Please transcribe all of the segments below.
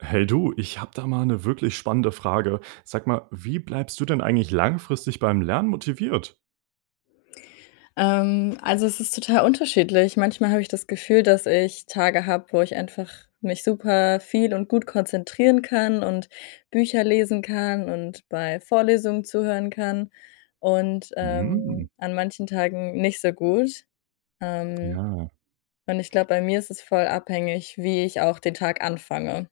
Hey du, ich habe da mal 'ne wirklich spannende Frage. Sag mal, wie bleibst du denn eigentlich langfristig beim Lernen motiviert? Ähm, also, es ist total unterschiedlich. Manchmal habe ich das Gefühl, dass ich Tage habe, wo ich einfach mich super viel und gut konzentrieren kann und Bücher lesen kann und bei Vorlesungen zuhören kann und, ähm, Mhm. an manchen Tagen nicht so gut. Ähm, Ja. und ich glaube, bei mir ist es voll abhängig, wie ich auch den Tag anfange.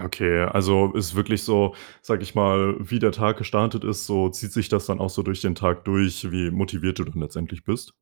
Okay. Also, es ist wirklich so, sage ich mal, wie der Tag gestartet ist, so zieht sich das dann auch so durch den Tag durch, wie motiviert du dann letztendlich bist?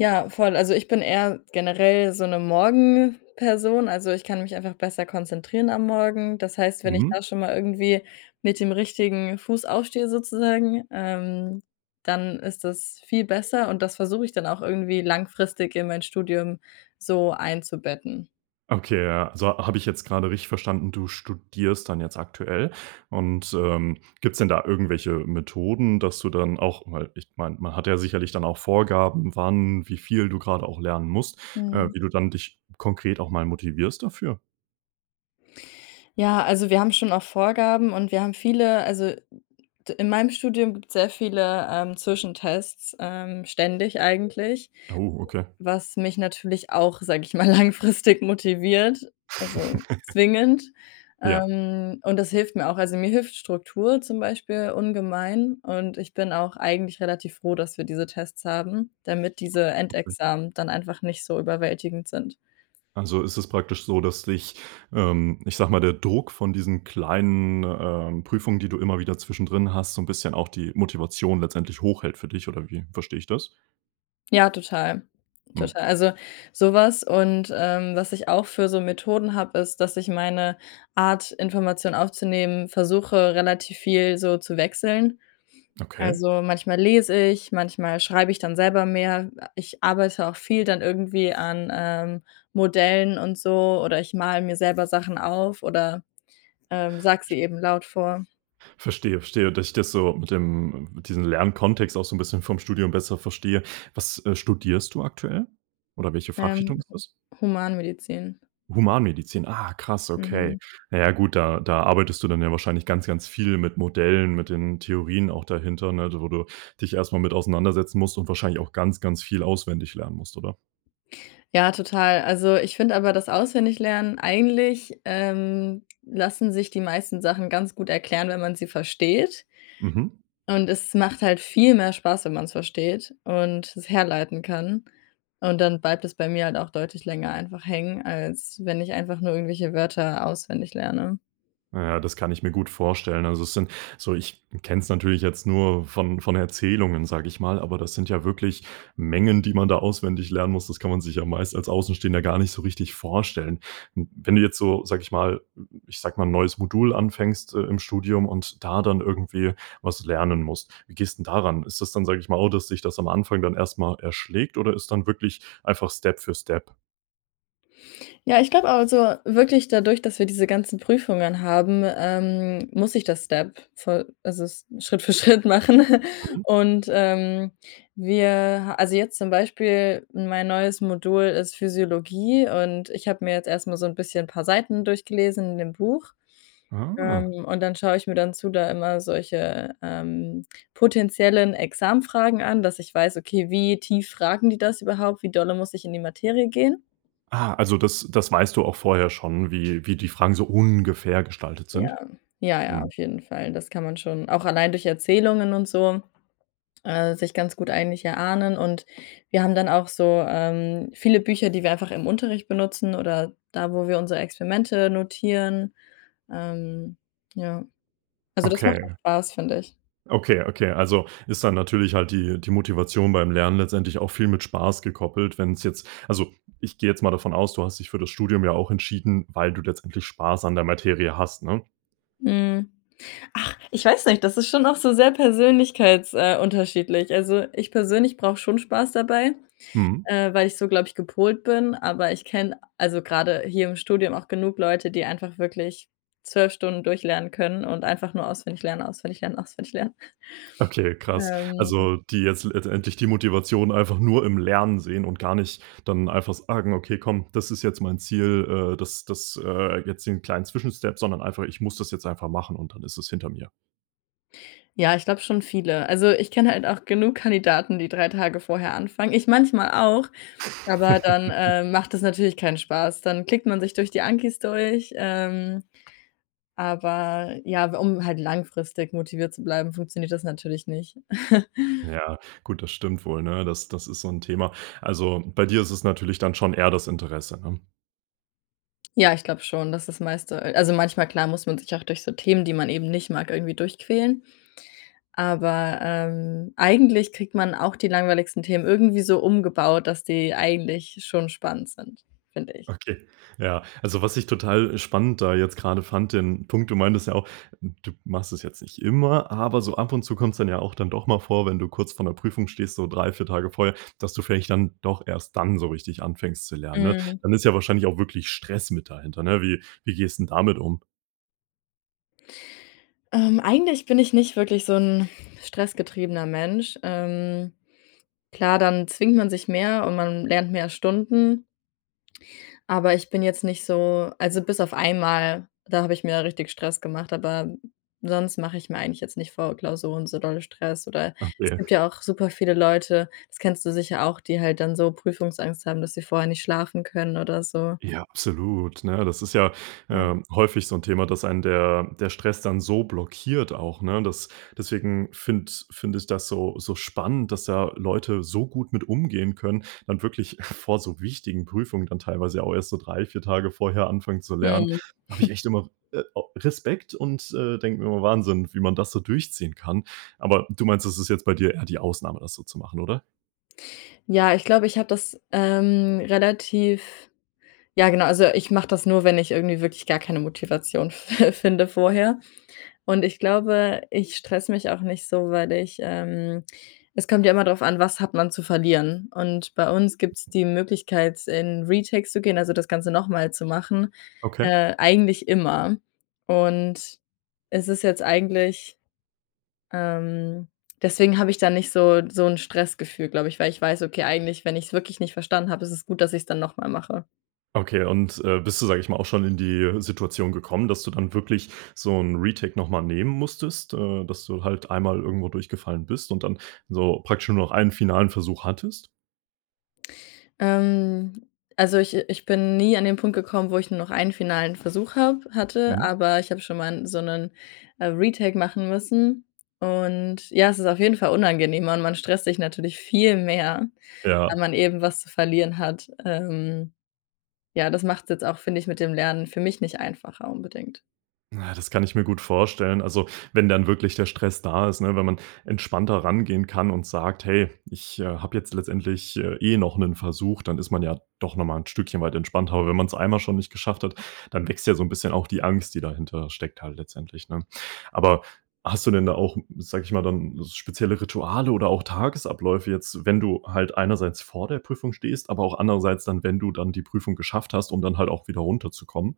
Ja, voll. Also, ich bin eher generell so 'ne Morgenperson. Also, ich kann mich einfach besser konzentrieren am Morgen. Das heißt, wenn ich Mhm. da schon mal irgendwie mit dem richtigen Fuß aufstehe, sozusagen, ähm, dann ist das viel besser und das versuche ich dann auch irgendwie langfristig in mein Studium so einzubetten. Okay. Ja, so habe ich jetzt gerade richtig verstanden, du studierst dann jetzt aktuell? Und, ähm, gibt's denn da irgendwelche Methoden, dass du dann auch mal ich meine, man hat ja sicherlich dann auch Vorgaben, wann, wie viel du gerade auch lernen musst, äh, Mhm. wie du dann dich konkret auch mal motivierst dafür? Ja, also, wir haben schon auch Vorgaben und wir haben viele, also d in meinem Studium gibt es sehr viele, ähm, Zwischentests, ähm, ständig eigentlich, Oh, okay. was mich natürlich auch, sage ich mal, langfristig motiviert, also, zwingend. Ja. Ähm, und das hilft mir auch. Also, mir hilft Struktur zum Beispiel ungemein, und ich bin auch eigentlich relativ froh, dass wir diese Tests haben, damit diese Okay. Endexamen dann einfach nicht so überwältigend sind. Also, ist es praktisch so, dass dich, ähm, ich sage mal, der Druck von diesen kleinen, ähm, Prüfungen, die du immer wieder zwischendrin hast, so 'n bisschen auch die Motivation letztendlich hochhält für dich, oder wie verstehe ich das? Ja, total, Mhm. total. Also, sowas und, ähm, was ich auch für so Methoden habe, ist, dass ich meine Art Information aufzunehmen, versuche, relativ viel so zu wechseln. Okay. Also, manchmal lese ich, manchmal schreibe ich dann selber mehr. Ich arbeite auch viel dann irgendwie an, ähm, Modellen und so, oder ich male mir selber Sachen auf oder, ähm, sage sie eben laut vor. Verstehe, verstehe, dass ich das so mit dem mit diesen Lernkontext auch so 'n bisschen vom Studium besser verstehe. Was, äh, studierst du aktuell? Oder welche Fachrichtung Ähm, ist das? Humanmedizin. Humanmedizin, ah, krass. Mhm. Okay. Na ja, gut, da da arbeitest du dann ja wahrscheinlich ganz, ganz viel mit Modellen, mit den Theorien auch dahinter, ne? Wo du dich erst mal mit auseinandersetzen musst und wahrscheinlich auch ganz, ganz viel auswendig lernen musst, oder? Ja, total. Also, ich finde aber das Auswendiglernen eigentlich, ähm, lassen sich die meisten Sachen ganz gut erklären, wenn man sie versteht. Mhm. Und es macht halt viel mehr Spaß, wenn man's versteht und es herleiten kann. Und dann bleibt es bei mir halt auch deutlich länger einfach hängen, als wenn ich einfach nur irgendwelche Wörter auswendig lerne. Na ja, das kann ich mir gut vorstellen. Also, es sind so ich kenne es natürlich jetzt nur von von Erzählungen, sage ich mal. Aber das sind ja wirklich Mengen, die man da auswendig lernen muss, das kann man sich ja meist als Außenstehender gar nicht so richtig vorstellen. Hm, wenn du jetzt so, sage ich mal ich sage mal, 'n neues Modul anfängst, äh, im Studium und da dann irgendwie was lernen musst. Wie gehst denn da ran? Ist das dann, sage ich mal, oh, dass dich das am Anfang dann erstmal erschlägt, oder ist dann wirklich einfach Step für Step? Ja, ich glaube also, wirklich dadurch, dass wir diese ganzen Prüfungen haben, ähm, muss ich das Step voll also, S Schritt für Schritt machen Mhm. und, ähm, wir also, jetzt zum Beispiel mein neues Modul ist Physiologie und ich habe mir jetzt erstmal so 'n bisschen 'n paar Seiten durchgelesen in dem Buch, Ah. ähm, und dann schaue ich mir dann zu da immer solche, ähm, potenziellen Examfragen an, dass ich weiß, okay: „Wie tief fragen die das überhaupt, wie dolle muss ich in die Materie gehen?“ Ah, also, das das weißt du auch vorher schon, wie wie die Fragen so ungefähr gestaltet Ja, sind? ja, ja, Mhm. auf jeden Fall. Das kann man schon auch allein durch Erzählungen und so, äh, sich ganz gut eigentlich erahnen und wir haben dann auch so, ähm, viele Bücher, die wir einfach im Unterricht benutzen, oder da, wo wir unsere Experimente notieren. Ähm, ja. Also, das macht auch Okay. spaß, finde ich. Okay, okay. Also, ist dann natürlich halt die die Motivation beim Lernen letztendlich auch viel mit Spaß gekoppelt. Wenn's jetzt also, ich gehe jetzt mal davon aus. Du hast dich für das Studium ja auch entschieden, weil du letztendlich spaß an der Materie hast, ne? Mhm. Ach, ich weiß nicht, das ist schon auch so sehr persönlichkeits äh, unterschiedlich. Also, ich persönlich brauche schon Spaß dabei. Mhm. Äh, weil ich so glaube ich gepolt bin, aber ich kenne, also, gerade hier im Studium auch genug Leute, die einfach wirklich 12 Stunden durchlernen können und einfach nur auswendig lernen, auswendig lernen, auswendig lernen. Okay, krass. Ähm Also, die jetzt l letztendlich die Motivation einfach nur im Lernen sehen und gar nicht dann einfach a sagen: „Okay, komm, das ist jetzt mein Ziel.“ Äh, das das, äh, jetzt den kleinen Zwischenstep, sondern einfach, „Ich muss das jetzt einfach machen und dann ist es hinter mir.“ Ja, ich glaube schon viele. Also, ich kenne halt auch genug Kandidaten, die 3 Tage vorher anfangen. Ich manchmal auch, aber dann, äh, macht das natürlich keinen Spaß. Dann klickt man sich durch die Ankis durch, ähm, aber ja, um halt langfristig motiviert zu bleiben, funktioniert das natürlich nicht. Ja, gut. Das stimmt wohl, ne? Das das ist so 'n Thema. Also, bei dir ist es natürlich dann schon eher das Interesse, ne? Ja, ich glaube schon, dass das meiste also, manchmal klar muss man sich auch durch so Themen, die man eben nicht mag, irgendwie durchquälen. Aber, ähm, eigentlich kriegt man auch die langweiligsten Themen irgendwie so umgebaut, dass die eigentlich schon spannend sind, finde ich. Okay. Ja, also, was ich total spannend da jetzt gerade fand, den Punkt. Du meintest ja auch, d du machst das jetzt nicht immer. Aber so ab und zu kommt's dann ja auch dann doch mal vor, wenn du kurz vor 'ner Prüfung stehst, so 3, 4 Tage vorher, dass du vielleicht dann doch erst dann so richtig anfängst zu lernen, ne? Mhm. Dann ist ja wahrscheinlich auch wirklich Stress mit dahinter, ne? Wie wie gehst 'n damit um? Ähm, eigentlich bin ich nicht wirklich so 'n stressgetriebener Mensch. Ähm, klar, dann zwingt man sich mehr und man lernt mehr Stunden. Aber ich bin jetzt nicht so also, bis auf einmal, da habe ich mir richtig Stress gemacht, aber sonst mache ich mir eigentlich jetzt nicht vor Klausuren so dolle Stress oder es Okay. gibt ja auch super viele Leute, das kennst du sicher auch, die halt dann so Prüfungsangst haben, dass sie vorher nicht schlafen können oder so. Ja, absolut, ne? Das ist ja, Ja. äh, häufig so 'n Thema, dass einen der der Stress dann so blockiert auch, ne? Das deswegen finde finde ich das so so spannend, dass da Leute so gut mit umgehen können, dann wirklich vor so wichtigen Prüfungen dann teilweise auch erst so 3, 4 Tage vorher anfangen zu lernen. Mhm. Habe ich echt immer, äh, au Respekt und, äh, denke mir immer: „Wahnsinn, wie man das so durchziehen kann.“ Aber du meinst, das ist jetzt bei dir eher die Ausnahme, das so zu machen, oder? Ja, ich glaube, ich habe das, ähm, relativ ja genau, also, ich mache das nur, wenn ich irgendwie wirklich gar keine Motivation f finde vorher. Und ich glaube, ich stresse mich auch nicht so, weil ich, ähm es kommt ja immer drauf an: Was hat man zu verlieren. Und bei uns gibt es die Möglichkeit in Retakes zu gehen, also das Ganze nochmal zu machen, Okay. äh, eigentlich immer. Und, es ist jetzt eigentlich, ähm deswegen habe ich da nicht so so 'n Stressgefühl, glaube ich, weil ich weiß, okay, eigentlich, wenn ich es wirklich nicht verstanden habe, ist es gut, dass ich es dann nochmal mache. Okay und, äh, bist du, sage ich mal, auch schon in die Situation gekommen, dass du dann wirklich so 'n Retake nochmal nehmen musstest, äh, dass du halt einmal irgendwo durchgefallen bist und dann so praktisch nur noch einen finalen Versuch hattest. Ähm, also ich äh, ich bin nie an den Punkt gekommen, wo ich nur noch einen finalen Versuch habe hatte, Mhm. aber ich habe schon mal so 'nen, äh, Retake machen müssen. Und, ja, es ist auf jeden Fall unangenehmer. Man man stresst sich natürlich viel mehr, Ja. weil man eben was zu verlieren hat, ähm, ja, das machts jetzt auch, finde ich, mit dem Lernen, für mich, nicht einfacher, unbedingt. Na, das kann ich mir gut vorstellen, also, wenn dann wirklich der Stress da ist, ne, wenn man entspannter rangehen kann und sagt: „Hey, ich, äh, habe jetzt letztendlich eh noch 'nen Versuch.“ Dann ist man ja doch nochmal 'n Stückchen weit entspannter, aber wenn man es einmal schon nicht geschafft hat, dann wächst ja so 'n bisschen auch die Angst, die dahinter steckt halt letztendlich, ne? Aber hast du denn da auch, sage ich mal, dann s spezielle Rituale oder auch Tagesabläufe, jetzt, wenn du halt einerseits vor der Prüfung stehst, aber auch andererseits dann, wenn du dann die Prüfung geschafft hast, um dann halt auch wieder runterzukommen.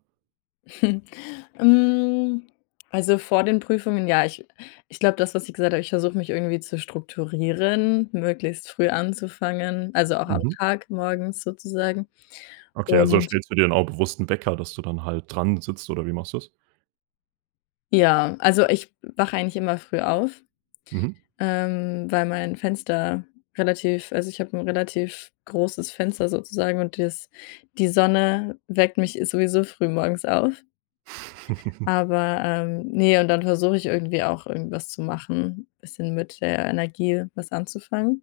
Hm, also vor den Prüfungen, ja. Ich ich glaube, das, was ich gesagt habe ich versuche mich irgendwie zu strukturieren, möglichst früh anzufangen, also auch am Mhm. Tag morgens sozusagen Okay, also und stellst du dir dann auch bewusst 'n Wecker, dass du dann halt dran sitzt, oder wie machst du das? Ja, also ich wache eigentlich immer früh auf, Mhm. ähm, weil mein Fenster relativ also, ich habe 'n relativ großes Fenster sozusagen. Und das die Sonne weckt mich sowieso früh morgens auf. Aber, ähm ne, und dann versuche ich irgendwie auch irgendwas zu machen, bisschen mit der Energie was anzufangen.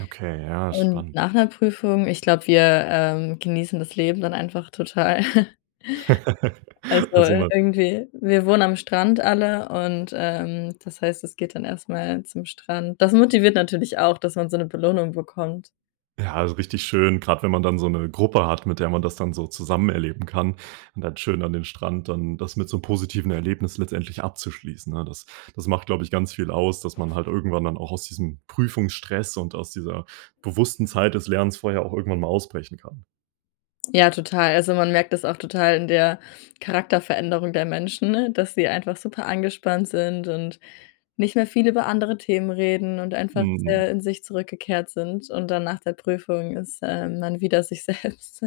Okay, ja, Und spannend. nach 'ner Prüfung, ich glaube, wir, ähm, genießen das Leben dann einfach total. Also, Also äh, mal irgendwie wir wohnen am Strand alle und, ähm, das heißt, es geht dann erstmal zum Strand. Das motiviert natürlich auch, dass man so 'ne Belohnung bekommt. Ja, so richtig schön. Grad wenn man dann so 'ne Gruppe hat, mit der man das dann so zusammen erleben kann und dann schön an den Strand, dann das mit so positiven Erlebnissen letztendlich abzuschließen, ne? Das das macht, glaube ich, ganz viel aus, dass man halt irgendwann dann auch aus diesem Prüfungsstress und aus dieser bewussten Zeit des Lernens vorher auch irgendwann mal ausbrechen kann. Ja, total. Also, man merkt das auch total in der Charakterveränderung der Menschen, dass sie einfach super angespannt sind und nicht mehr viel über andere Themen reden und einfach Mhm. sehr in sich zurückgekehrt sind. Und dann nach der Prüfung ist, ähm, man wieder sich selbst.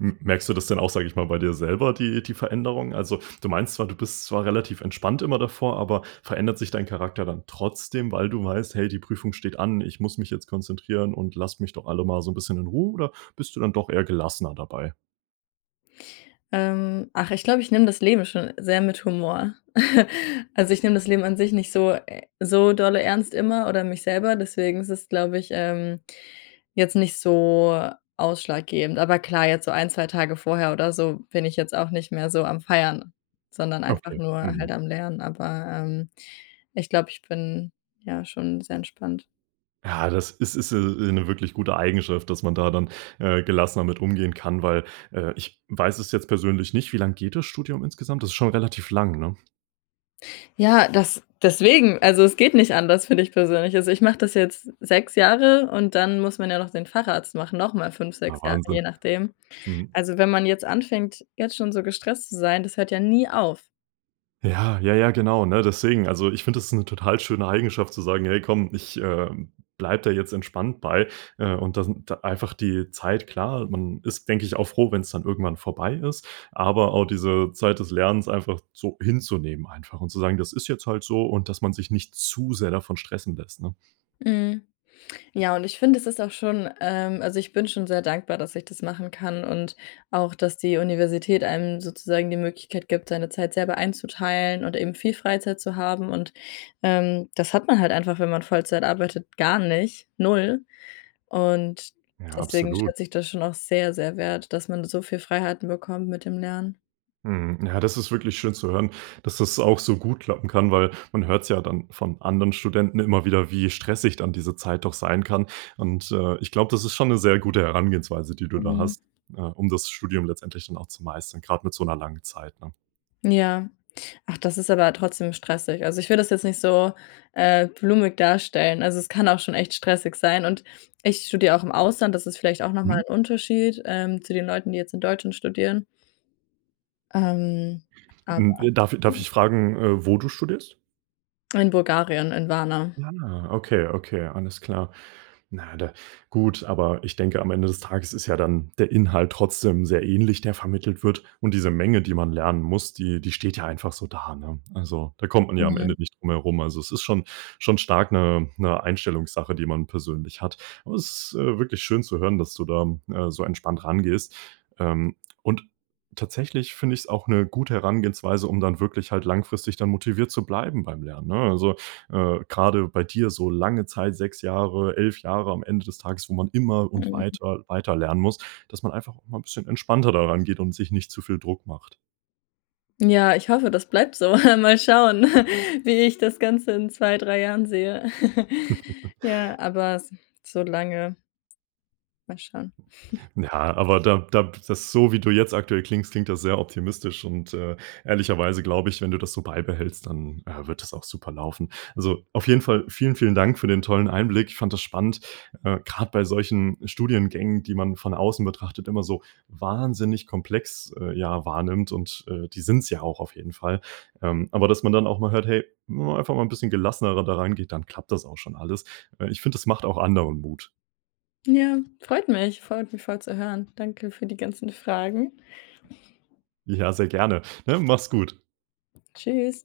M merkst du das denn auch, sage ich mal bei dir selber die die Veränderung? Also, du meinst zwar, du bist zwar relativ entspannt, immer davor, aber verändert sich dein Charakter dann trotzdem, weil du weißt: „Hey, die Prüfung steht an, ich muss mich jetzt konzentrieren und lasst mich doch alle mal so 'n bisschen in Ruhe.“ Oder bist du dann doch eher gelassener dabei? Ähm. Ach, ich glaube, ich nehme das Leben schon sehr mit Humor. Also, ich nehme das Leben an sich nicht so e so dolle ernst immer oder mich selber. Deswegen ist es, glaube ich, ähm, jetzt nicht so ausschlaggebend. Aber klar, jetzt so 1, 2 Tage vorher oder so bin ich jetzt auch nicht mehr so am feiern, sondern einfach Okay. nur Mhm. halt am Lernen, aber, ähm, ich glaube, ich bin, ja, schon sehr entspannt. Ja, das ist ist, äh, äh, 'ne wirklich gute Eigenschaft, dass man da dann, äh, gelassener mit umgehen kann, weil, äh, ich weiß es jetzt persönlich nicht, wie lange geht das Studium insgesamt? Das ist schon relativ lang, ne? Ja, das deswegen. Also, es geht nicht anders, finde ich persönlich. Also, ich mache das jetzt 6 Jahre. Und dann muss man ja noch den Facharzt machen. Nochmal 5, Ah, 6 Jahre, je Wahnsinn, nachdem. mhm. Also, wenn man jetzt anfängt, jetzt schon so gestresst zu sein, das hört ja nie auf. Ja, ja, ja, genau, ne, deswegen. Also, ich finde das ist 'ne total schöne Eigenschaft, zu sagen: „Hey, komm, ich, äh, bleibe da jetzt entspannt bei.“ Äh, und das n da einfach die Zeit klar. Man ist, denke ich auch froh, wenn es dann irgendwann vorbei ist. Aber auch diese Zeit des Lernens einfach so hinzunehmen einfach und zu sagen: „Das ist jetzt halt so,” und, dass man sich nicht zu sehr davon stressen lässt, ne? Mhm. Ja, und ich finde, das ist auch schon ähm, also, ich bin schon sehr dankbar, dass ich das machen kann. Und auch, dass die Universität einem sozusagen die Möglichkeit gibt, seine Zeit selber einzuteilen und eben viel Freizeit zu haben. Und, ähm, das hat man halt einfach, wenn man Vollzeit arbeitet, gar nicht, 0. Und Ja, deswegen absolut. schätze ich das schon auch sehr, sehr wert, dass man so viel Freiheiten bekommt mit dem Lernen. Mhm, ja, das ist wirklich schön zu hören, dass das auch so gut klappen kann, weil man hört's ja dann von anderen Studenten immer wieder, wie stressig dann diese Zeit doch sein kann. Und, äh, ich glaube, das ist schon 'ne sehr gute Herangehensweise, die du da Mhm. hast, äh, um das Studium letztendlich dann auch zu meistern, gerade mit so 'ner langen Zeit, ne? Ja. Ach, das ist aber trotzdem stressig. Also, ich will das jetzt nicht so, äh, blumig darstellen. Also, es kann auch schon echt stressig sein. Und ich studiere auch im Ausland, das ist vielleicht auch nochmal Mhm. 'n Unterschied, ähm, zu den Leuten, die jetzt in Deutschland studieren. Ähm, aber Hm, w darf darf ich fragen, äh, wo du studierst? in Bulgarien, in Warna. Ah. okay, okay. Alles klar. Na, da gut. Aber ich denke, am Ende des Tages ist ja dann der Inhalt trotzdem sehr ähnlich, der vermittelt wird. Und diese Menge, die man lernen muss, die die steht ja einfach so da, ne? Also, da kommt man ja am Mhm. Ende nicht drum herum. Also, es ist schon schon stark 'ne 'ne Einstellungssache, die man persönlich hat. Aber, das ist, äh, wirklich schön zu hören, dass du da, äh, so entspannt rangehst. Ähm, und tatsächlich finde ich es auch 'ne gute Herangehensweise, um dann wirklich halt langfristig dann motiviert zu bleiben beim Lernen, ne? Also, äh, gerade bei dir so lange Zeit 6 Jahre 11, Jahre am Ende des Tages, wo man immer und Mm. weiter weiter lernen muss, dass man einfach mal 'n bisschen entspannter daran geht und sich nicht zu viel Druck macht. Ja, ich hoffe, das bleibt so. Mal schauen, wie ich das Ganze in 2, 3 Jahren sehe. Ja, aber s so lange Mal schauen. Ja, aber da da das, so wie du jetzt aktuell klingst, klingt das sehr optimistisch und, äh, ehrlicherweise glaube ich, wenn du das so beibehältst, dann, äh, wird das auch super laufen. Also auf jeden Fall vielen, vielen Dank für den tollen Einblick. Ich fand das spannend, äh, gerade bei solchen Studiengängen, die man von außen betrachtet, immer so wahnsinnig komplex, äh, ja, wahrnimmt und, äh, die sind's ja auch auf jeden Fall. Ähm, aber dass man dann auch mal hört, hey, wenn man einfach mal 'n bisschen gelassenerer da rangeht, dann klappt das auch schon alles. Äh, ich finde, das macht auch anderen Mut. Ja, freut mich, freut mich voll zu hören. Danke für die ganzen Fragen. Ja, sehr gerne, ne? Mach's gut. Tschüss.